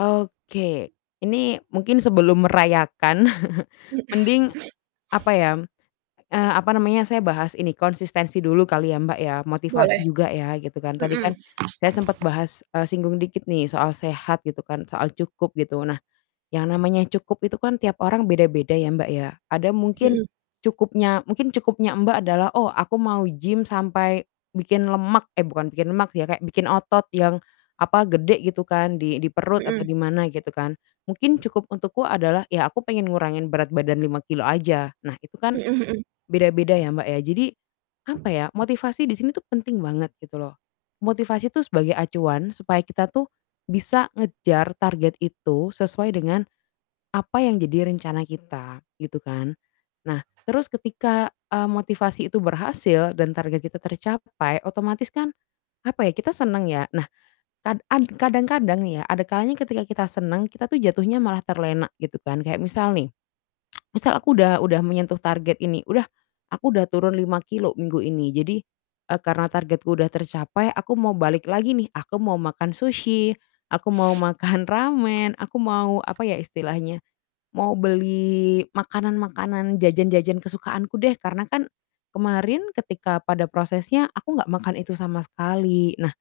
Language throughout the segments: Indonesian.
Oke, ini mungkin sebelum merayakan, Mhm. mending apa ya, eee, apa namanya, saya bahas ini, konsistensi dulu kali ya, Mbak, ya, motivasi Boleh. juga ya, gitu kan. Tadi Mhm. kan saya sempet bahas, eee, singgung dikit nih soal sehat gitu kan, soal cukup, gitu, nah, yang namanya cukup itu kan tiap orang beda-beda ya, Mbak, ya, ada mungkin Mhm. cukupnya mungkin cukupnya Mbak adalah, "Oh aku mau gym sampai bikin lemak" eh, bukan bikin lemak ya, "kayak bikin otot yang, apa, gede," gitu kan, "di di perut," atau di Mhm. mana gitu kan. Mungkin cukup untukku adalah ya aku pengen ngurangin berat badan 5 kilogram aja. Nah, itu kan Mhm mhm. beda-beda ya, Mbak, ya. Jadi, apa ya, motivasi di sini tuh penting banget gitu loh. Motivasi tuh sebagai acuan supaya kita tuh bisa ngejar target itu sesuai dengan apa yang jadi rencana kita, gitu kan. Nah, terus ketika, eee, motivasi itu berhasil dan target kita tercapai, otomatis kan apa ya, kita seneng ya, nah, kad ad kadang-kadang nih ya, ada kalanya ketika kita seneng, kita tuh jatuhnya malah terlena, gitu kan. Kayak misal nih, misal aku udah udah menyentuh target ini, udah, aku udah turun 5 kilogram minggu ini, jadi, eee, karena targetku udah tercapai, aku mau balik lagi nih, aku mau makan sushi, aku mau makan ramen, aku mau apa ya istilahnya, mau beli makanan-makanan, jajan-jajan, kesukaanku deh, karena kan kemarin ketika pada prosesnya aku nggak makan itu sama sekali. Nah,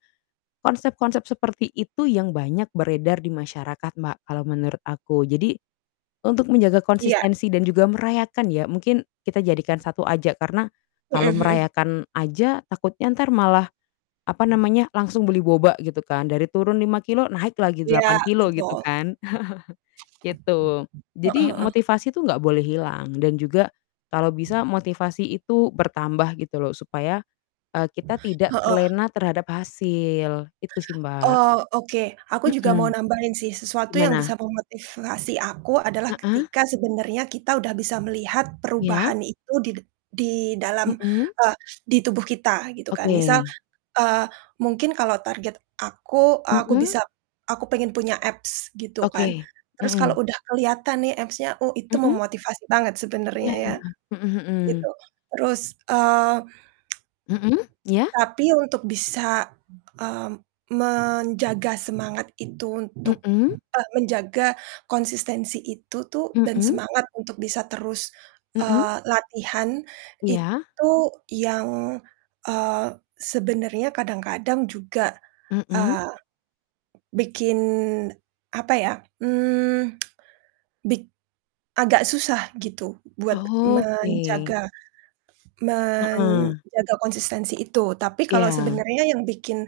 konsep-konsep seperti itu yang banyak beredar di masyarakat, Mbak, kalau menurut aku. Jadi untuk menjaga Iya. konsistensi dan juga merayakan ya, mungkin kita jadikan satu aja, karena Mhm kalau mhm. merayakan aja takutnya entar malah apa namanya, langsung beli boba gitu kan, dari turun 5 kilogram, naik lagi Iya, 8 kilogram, gitu betul. kan. Itu. Heeh Jadi heeh. motivasi tuh nggak boleh hilang, dan juga kalau bisa motivasi itu bertambah gitu loh, supaya, eee, kita tidak Heeh. terlena terhadap hasil. Itu sih, Mbak. Oh, oke, aku juga mau Mhm. nambahin sih, sesuatu yang bisa Gimana? memotivasi aku adalah Heeh. ketika sebenarnya kita udah bisa melihat Iya. perubahan itu di dad di dalam, Mhm. eee, di tubuh kita, gitu kan. Misal, Oke. eee, mungkin kalau target aku, aku Mhm. bisa aku pengen punya abs, gitu kan, Oke. terus kalo Mhm. udah keliatan nih abs-nya, oh, itu Mhm. memotivasi banget sebenernya Iya. ya, Mhm gitu. mhm. Terus, eee, Mhm, iya. tapi untuk bisa, mmm, menjaga semangat itu untuk Mhm. eee, menjaga konsistensi itu tuh dan Mhm. semangat untuk bisa terus, Mhm. eee, latihan Iya. itu yang, eee, sebenarnya kadang-kadang juga, Mhm. eee, bikin apa ya, mmm, bik agak susah gitu buat menjaga Oke. Heeh. menjaga konsistensi itu. Tapi kalau Iya. sebenarnya yang bikin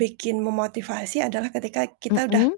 bikin memotivasi adalah ketika kita udah Mhm.